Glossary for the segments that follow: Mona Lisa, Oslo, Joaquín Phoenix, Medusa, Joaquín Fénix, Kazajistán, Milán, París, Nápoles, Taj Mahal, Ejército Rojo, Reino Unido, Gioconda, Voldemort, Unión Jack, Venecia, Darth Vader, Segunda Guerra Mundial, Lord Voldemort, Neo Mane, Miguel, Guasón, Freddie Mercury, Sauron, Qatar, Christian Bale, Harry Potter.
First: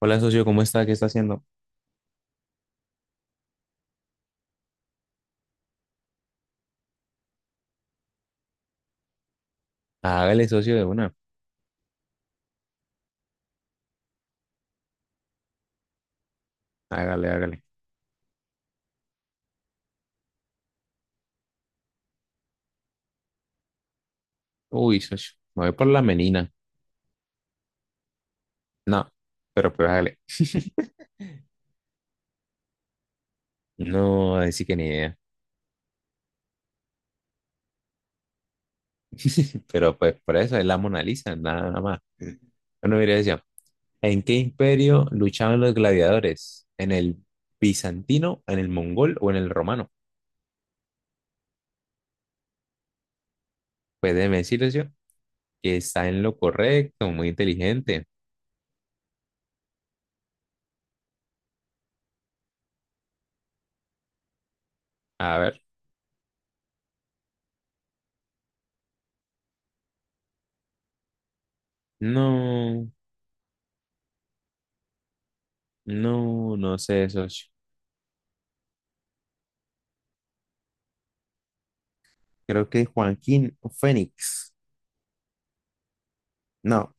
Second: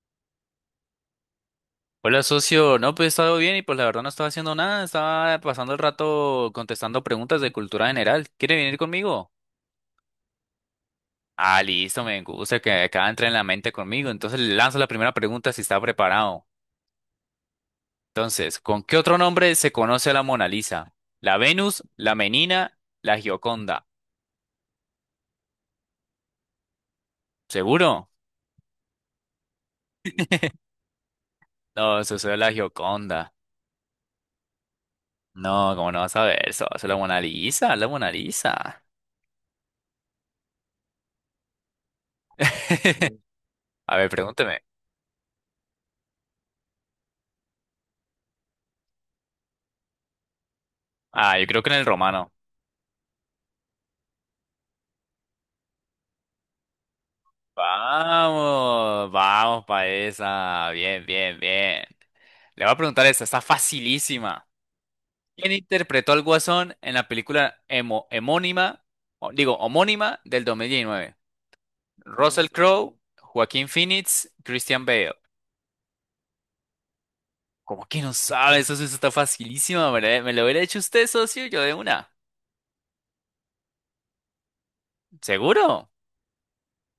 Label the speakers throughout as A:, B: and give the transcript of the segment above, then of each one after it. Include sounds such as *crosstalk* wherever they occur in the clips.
A: Hola, socio, ¿cómo está? ¿Qué está haciendo?
B: Hola, socio. No, pues he estado bien y pues la verdad no estaba haciendo nada. Estaba pasando el rato contestando preguntas de cultura general. ¿Quiere venir conmigo?
A: Hágale, socio, de una.
B: Ah, listo, me gusta que acaba de entrar en la mente conmigo. Entonces le lanzo la primera pregunta si está preparado.
A: Hágale, hágale.
B: Entonces, ¿con qué otro nombre se conoce a la Mona Lisa? ¿La Venus, la Menina, la Gioconda?
A: Uy, socio, me voy por la menina.
B: ¿Seguro?
A: No, pero pues hágale. *laughs*
B: No, socio, es la Gioconda.
A: No, así que ni idea.
B: No, ¿cómo no vas a ver eso? Es la Mona Lisa, la Mona Lisa.
A: Pero pues por eso es la Mona Lisa, nada más. Bueno, mire,
B: *laughs*
A: decía,
B: A ver,
A: ¿en qué
B: pregúnteme.
A: imperio luchaban los gladiadores? ¿En el bizantino, en el mongol o en el romano?
B: Ah, yo creo que en el romano.
A: Pues déjeme decirles yo que está en lo correcto, muy inteligente.
B: Vamos, vamos para esa. Bien, bien, bien. Le voy a preguntar esta, está facilísima.
A: A
B: ¿Quién
A: ver,
B: interpretó al Guasón en la película digo, homónima del 2019? Russell
A: no,
B: Crowe, Joaquín Phoenix, Christian Bale.
A: no sé, socio.
B: ¿Cómo que no sabe? Eso está facilísima. ¿Me lo hubiera hecho usted, socio? Yo de una.
A: Creo que Joaquín Fénix.
B: ¿Seguro?
A: No,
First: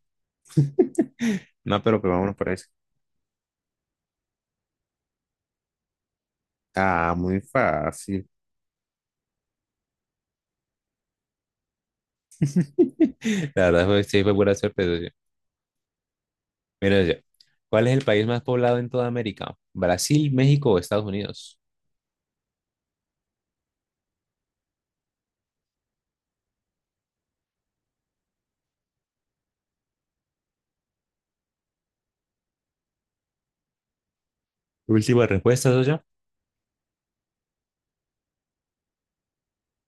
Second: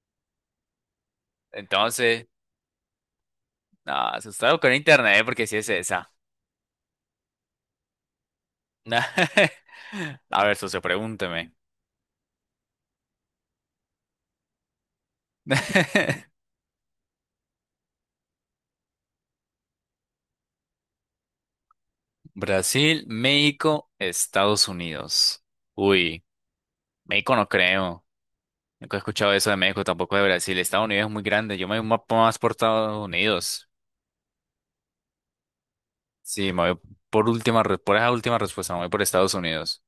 A: no, pero pues
B: Entonces,
A: vámonos por eso.
B: no, asustado con internet porque si es esa.
A: Ah, muy fácil.
B: *laughs* A ver, socio, pregúnteme.
A: *laughs* La verdad fue, sí, fue pura sorpresa, sí.
B: *laughs*
A: Mira, ya. ¿Cuál es el país más poblado en toda América? ¿Brasil, México o Estados Unidos?
B: Brasil, México, Estados Unidos. Uy, México no creo. Nunca he escuchado eso de México, tampoco de Brasil. Estados Unidos es muy grande. Yo me voy más por Estados Unidos.
A: Última respuesta, socio.
B: Sí, me voy por última, por esa última respuesta, me voy por Estados Unidos.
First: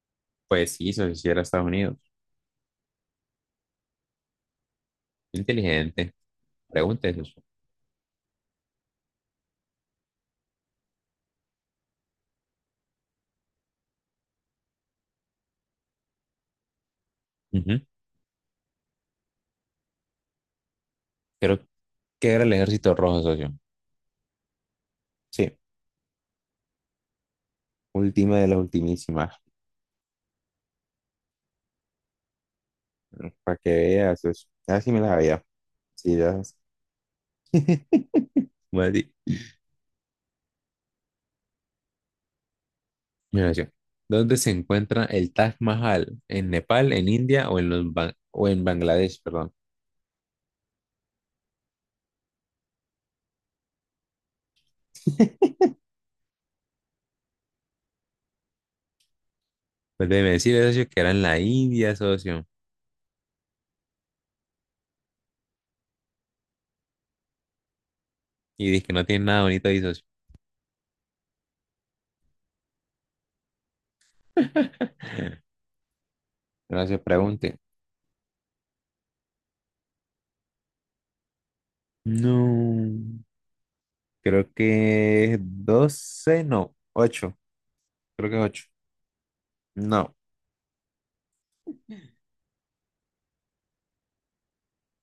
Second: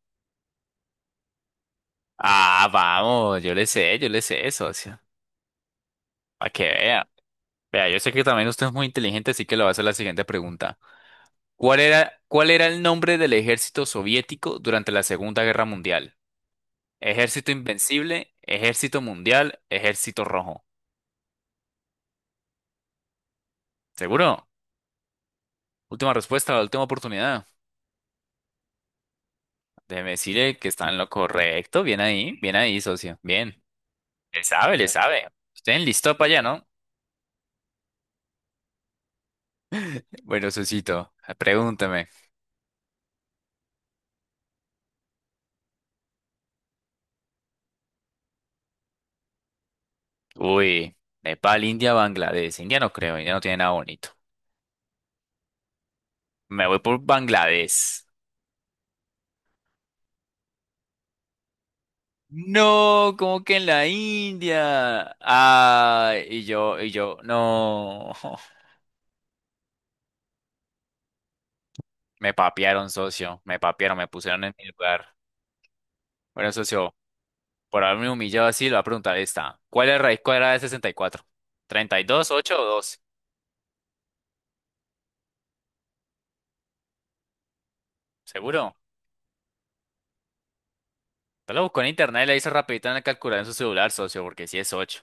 A: Pues sí, eso sí era Estados Unidos.
B: Ah, vamos, yo le sé, socio.
A: Inteligente.
B: Para que vea.
A: Pregúntese, socio.
B: Vea, yo sé que también usted es muy inteligente, así que le voy a hacer la siguiente pregunta. ¿Cuál era el nombre del ejército soviético durante la Segunda Guerra Mundial? Ejército
A: Ujú.
B: Invencible, Ejército Mundial, Ejército Rojo.
A: Creo que era el ejército rojo, socio.
B: ¿Seguro?
A: Sí,
B: Última respuesta, la última oportunidad.
A: última de las ultimísimas.
B: Déjeme decirle que está en lo correcto. Bien ahí, socio.
A: Para
B: Bien.
A: que veas,
B: Le
A: eso.
B: sabe,
A: Ah,
B: le
A: sí me las
B: sabe.
A: había.
B: Usted
A: Sí,
B: enlistó para
A: ya.
B: allá, ¿no?
A: *laughs* Bueno,
B: Bueno, socito, pregúntame.
A: mira yo. ¿Dónde se encuentra el Taj Mahal? ¿En Nepal, en India o en o en Bangladesh, perdón?
B: Uy, Nepal, India, Bangladesh. India no creo, India no tiene nada bonito. Me voy por Bangladesh.
A: Pues debe decir, socio, que era en la India, socio.
B: No, como que en la India. Ah, y yo, no.
A: Y dice que no tiene nada bonito ahí, socio.
B: Me papearon, socio. Me papearon, me pusieron en mi lugar.
A: *laughs*
B: Bueno,
A: No
B: socio,
A: se pregunte.
B: por haberme humillado así, le voy a preguntar esta. ¿Cuál es la raíz cuadrada de 64? 32, ocho o
A: No.
B: 2?
A: Creo que es 12, no, 8. Creo que es 8.
B: ¿Seguro?
A: No,
B: Te lo buscó en internet y le hizo rapidito en el calculador en su celular, socio, porque si es 8.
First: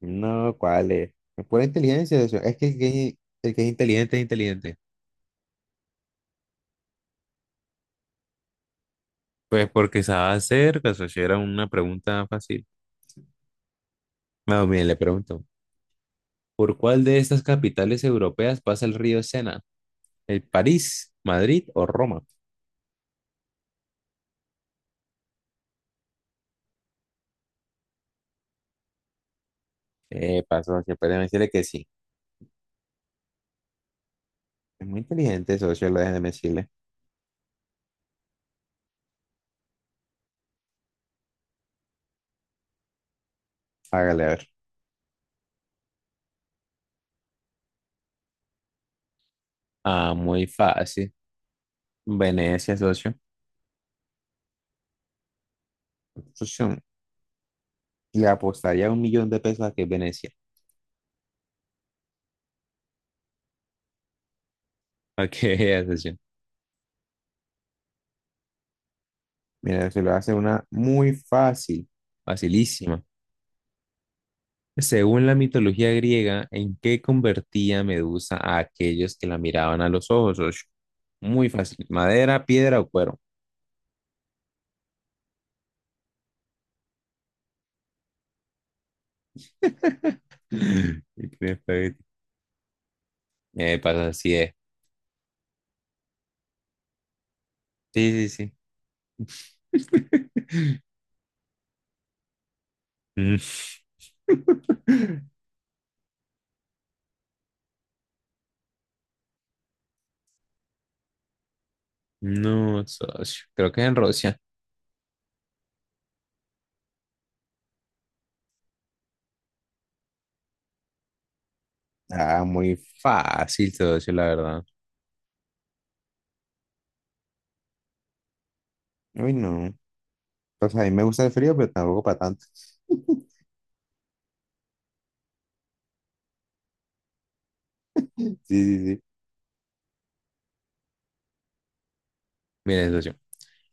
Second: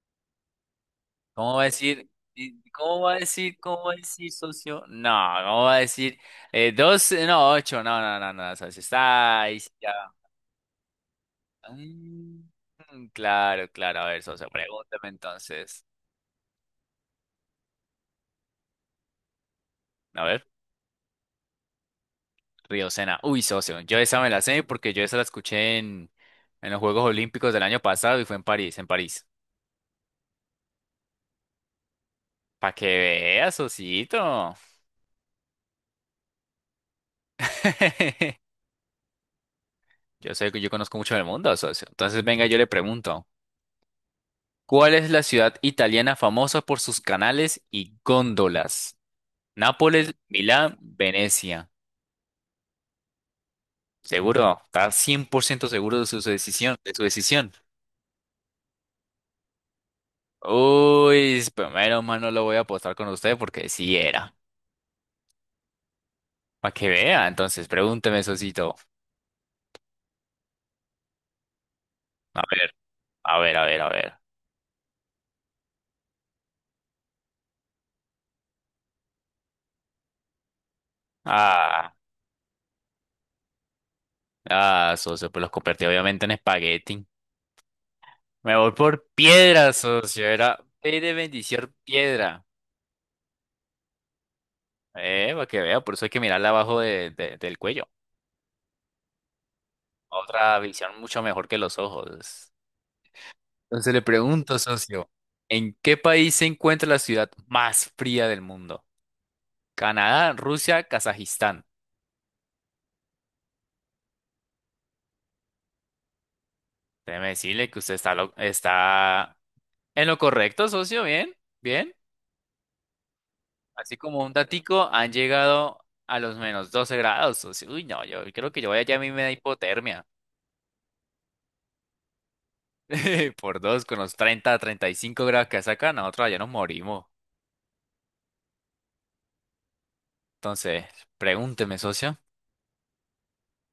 A: no, ¿cuál es? Es
B: ¿Cómo va a
A: pura
B: decir?
A: inteligencia, socio. Es que
B: ¿Cómo va a
A: el
B: decir?
A: que es
B: ¿Cómo va a
A: inteligente es
B: decir,
A: inteligente.
B: socio? No, ¿cómo va a decir? 2, no, 8. No, no, no, no, socio. Está ahí,
A: Pues
B: sí, ya.
A: porque sabe hacer, socio, era una pregunta
B: Mm,
A: fácil.
B: claro, claro. A ver, socio,
A: No, miren, le
B: pregúntame
A: pregunto.
B: entonces.
A: ¿Por cuál de estas capitales europeas pasa el río Sena?
B: A
A: ¿El
B: ver.
A: París, Madrid o Roma?
B: Riocena. Uy, socio. Yo esa me la sé porque yo esa la escuché en los Juegos Olímpicos del año pasado y fue en París, en París.
A: Pasó, que pueden decirle que sí.
B: Para que veas, socito.
A: Es muy inteligente, socio, lo dejen de decirle.
B: *laughs* Yo sé que yo conozco mucho del mundo, socio. Entonces, venga, yo le pregunto.
A: Hágale a ver.
B: ¿Cuál es la ciudad italiana famosa por sus canales y góndolas? Nápoles,
A: Ah, muy
B: Milán,
A: fácil.
B: Venecia.
A: Venecia, socio.
B: ¿Seguro? ¿Está 100% seguro de su decisión?
A: Socio,
B: De su decisión.
A: le apostaría $1.000.000 a que es Venecia.
B: Uy, pues, primero, mano, lo voy a apostar con usted porque sí era.
A: *laughs* ¿A que vea, socio?
B: Para que vea, entonces, pregúnteme, Sosito.
A: Mira, se lo hace una muy fácil.
B: A ver,
A: Facilísima.
B: a ver, a ver, a ver.
A: Según la mitología griega, ¿en qué convertía Medusa a aquellos que la miraban a los ojos, socio? Muy fácil.
B: Ah,
A: ¿Madera, piedra o cuero?
B: ah, socio, pues los convertí obviamente en espagueti. Me voy por piedra, socio. Era P de
A: Y tiene
B: bendición
A: espagueti.
B: piedra.
A: Pasa así es.
B: Para que vea, por eso hay que mirarla abajo del cuello.
A: Sí, sí, sí. *laughs*
B: Otra visión mucho mejor que los ojos.
A: Mm,
B: Entonces le pregunto, socio, ¿en qué país se encuentra la ciudad más fría del mundo? Canadá, Rusia, Kazajistán.
A: no, socio. Creo que es en Rusia.
B: Déjeme decirle que usted está, está en lo correcto, socio, bien, bien.
A: Ah, muy fácil,
B: Así
A: socio,
B: como
A: la
B: un
A: verdad.
B: datico, han llegado a los -12 grados, socio. Uy, no, yo creo que yo voy allá a mí me da
A: Uy, no.
B: hipotermia.
A: Pues a mí me gusta el frío, pero tampoco para tanto. *laughs*
B: *laughs* Por dos, con los 35 grados que sacan, nosotros allá nos morimos.
A: Sí, sí, sí.
B: Entonces, pregúnteme, socio.
A: Mire, socio.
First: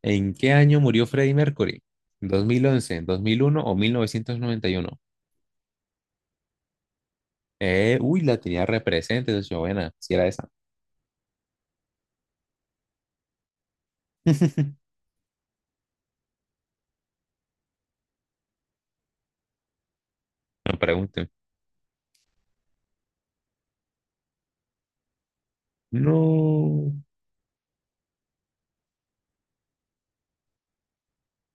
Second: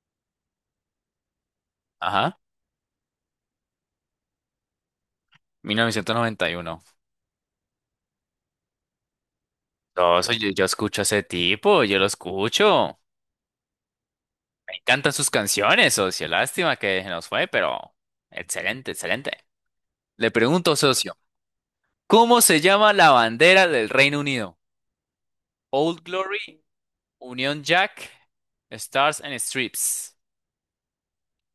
A: ¿En qué año murió Freddie Mercury?
B: Ajá,
A: 2011, 2001 o 1991.
B: 1991.
A: Uy, la tenía represente, socio. Buena, si
B: No,
A: era esa.
B: socio, yo escucho a ese tipo, yo lo escucho. Me
A: *laughs*
B: encantan sus canciones, socio. Lástima que se nos fue, pero excelente, excelente. Le pregunto,
A: No
B: socio,
A: pregunten.
B: ¿cómo se llama la bandera del Reino Unido? Old Glory,
A: No.
B: Unión Jack, Stars and Strips.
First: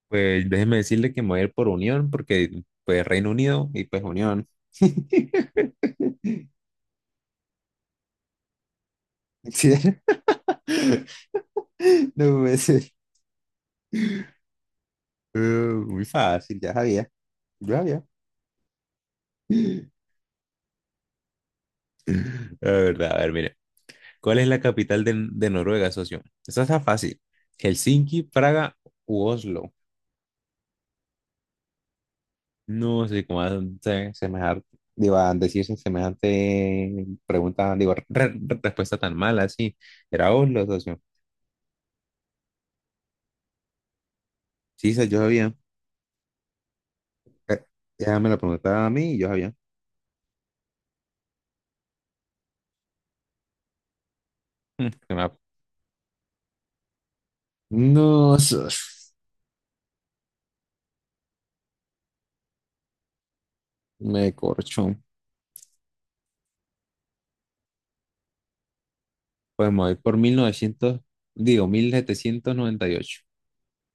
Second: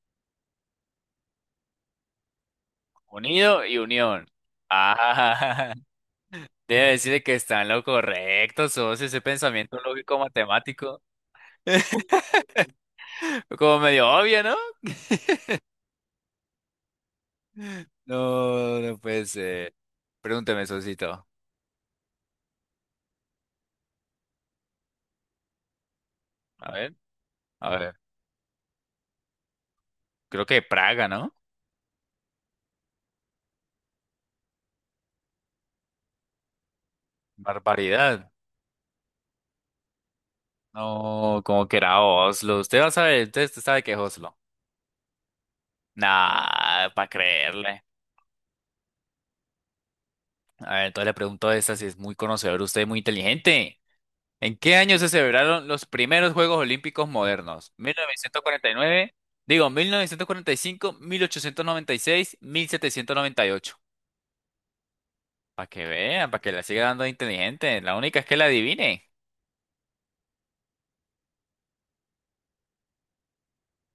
A: Pues déjeme decirle que me voy a ir por Unión, porque pues Reino
B: Unido
A: Unido
B: y
A: y pues
B: Unión.
A: Unión.
B: Ah,
A: *laughs*
B: *laughs* debe decirle que está en lo correcto, sos ese
A: Sí,
B: pensamiento lógico matemático. *laughs*
A: no puede ser.
B: Como medio obvio, ¿no?
A: Muy fácil, ya sabía.
B: No, no puede ser. Pregúnteme, Sosito.
A: La verdad, a ver, mire. ¿Cuál es la capital de Noruega, socio? Esa
B: A
A: está
B: ver,
A: fácil.
B: a ver.
A: Helsinki, Praga u Oslo.
B: Creo que Praga, ¿no?
A: No sé cómo hacen se- semejante, digo, a decirse semejante pregunta, digo,
B: Barbaridad.
A: respuesta tan mala, sí. Era Oslo, socio.
B: No, como que era Oslo. Usted va a saber, usted sabe que es Oslo.
A: Sí, yo sabía.
B: Nah, para
A: Eh,
B: creerle.
A: Ella me la preguntaba a mí y yo sabía.
B: A ver, entonces le pregunto a esta si es muy conocedor, usted es muy inteligente. ¿En qué
A: Mm,
B: año se
A: que me la-
B: celebraron los primeros Juegos Olímpicos modernos?
A: No,
B: ¿1949? Digo, 1945, 1896, 1798.
A: me corchó.
B: Para que vean, para que la siga dando de inteligente. La única es que la adivine.
A: Pues me voy por 1900, digo, 1798.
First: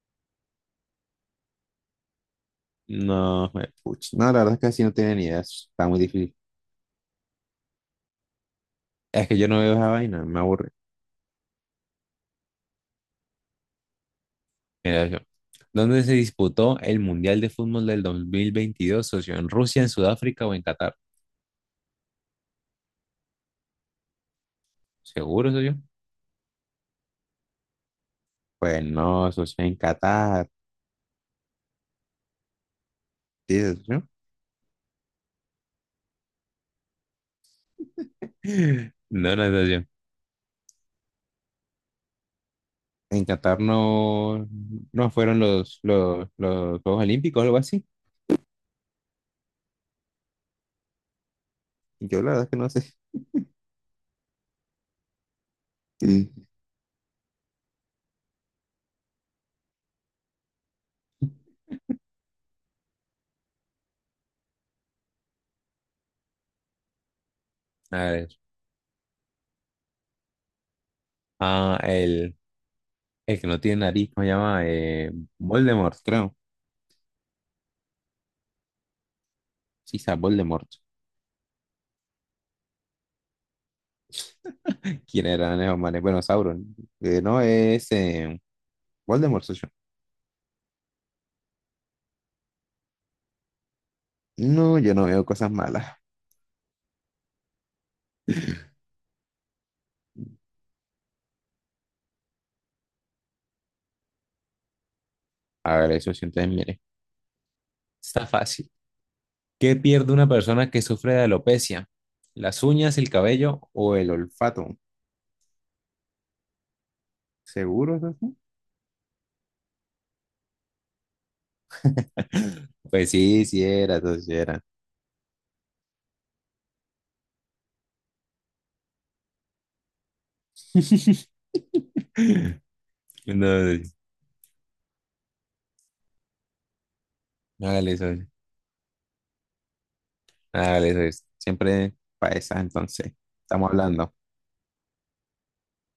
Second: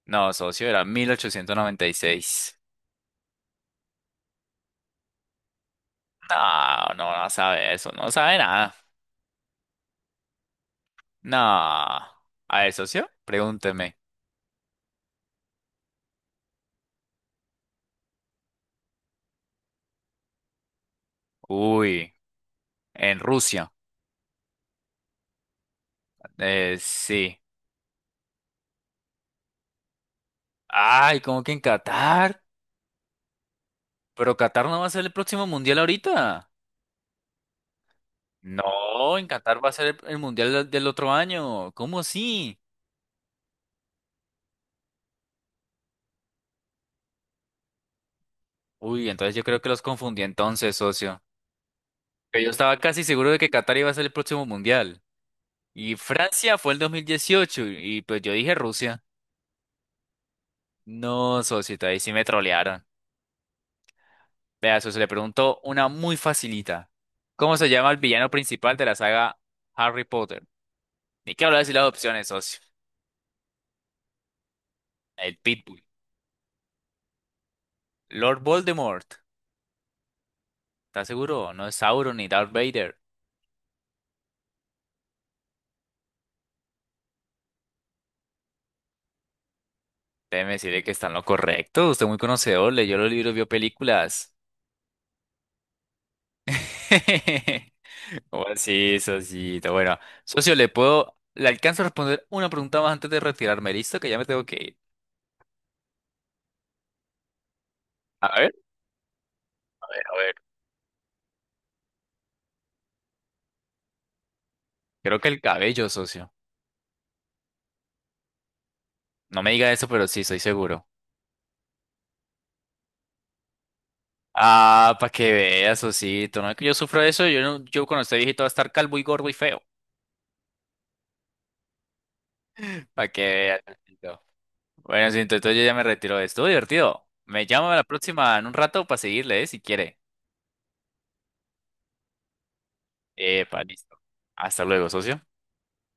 B: No, socio, era 1896.
A: No, me puch. No, la verdad es que así no tenía ni idea. Está muy difícil.
B: No, no, no sabe eso, no sabe nada.
A: Es que yo no veo esa vaina, me aburre.
B: No. A ver, socio, pregúnteme.
A: Mira yo. ¿Dónde se disputó el Mundial de Fútbol del 2022, socio? ¿En Rusia, en Sudáfrica o en Qatar?
B: Uy, en Rusia.
A: ¿Seguro, socio?
B: Sí.
A: Pues no, socio, en Qatar.
B: Ay, ¿cómo que en Qatar?
A: ¿Sí, socio?
B: Pero Qatar no va a ser el próximo mundial ahorita.
A: *laughs*
B: No, en
A: No, no,
B: Qatar va a ser
A: socio.
B: el mundial del otro año. ¿Cómo así?
A: En Qatar no, no fueron los Juegos Olímpicos o algo así.
B: Uy, entonces yo creo que los confundí entonces, socio.
A: Yo la
B: Que
A: verdad
B: yo
A: es que no
B: estaba
A: sé.
B: casi seguro de que Qatar iba a ser el próximo mundial. Y
A: Mm.
B: Francia fue el 2018 y pues yo dije Rusia. No, socio, ahí sí me trolearon. Vea, socio, le pregunto una muy facilita. ¿Cómo se llama
A: A
B: el
A: ver.
B: villano principal de la saga Harry Potter? Ni que hablar de
A: Ah,
B: las opciones, socio.
A: el que no tiene nariz, ¿cómo se llama?
B: El Pitbull.
A: Voldemort, creo.
B: Lord Voldemort.
A: Sí, Sa Voldemort.
B: ¿Está seguro? No es Sauron ni Darth Vader.
A: *laughs* ¿Quién era Neo Mane? Bueno, Sauron. No, es Voldemort, soy yo.
B: Déjeme decirle que está en lo correcto. Usted es muy conocedor, leyó los libros, vio películas.
A: No, yo no veo cosas malas.
B: *laughs* ¿Cómo así, socito? Bueno, socio, le alcanzo a responder una pregunta más antes de retirarme, ¿listo? Que ya me tengo que ir.
A: A ver, eso sí, entonces mire. Está
B: A ver,
A: fácil. ¿Qué
B: a ver,
A: pierde
B: a
A: una
B: ver.
A: persona que sufre de alopecia? ¿Las uñas, el cabello o el olfato?
B: Creo que el cabello, socio.
A: ¿Seguro?
B: No me diga eso, pero sí, estoy seguro.
A: *laughs* Pues sí, sí era, socio, sí era.
B: Ah, para que vea, socito. No es que yo sufro de eso. Yo, yo cuando esté viejito va a estar calvo y gordo y feo.
A: *laughs*
B: Para que vea,
A: No,
B: socito. Bueno, sí, entonces yo ya me retiro. Estuvo divertido. Me llamo a la
A: hágale eso,
B: próxima en un rato para seguirle, ¿eh? Si quiere.
A: hágale eso. Siempre para esa entonces.
B: Epa,
A: Estamos
B: listo.
A: hablando.
B: Hasta luego, socio.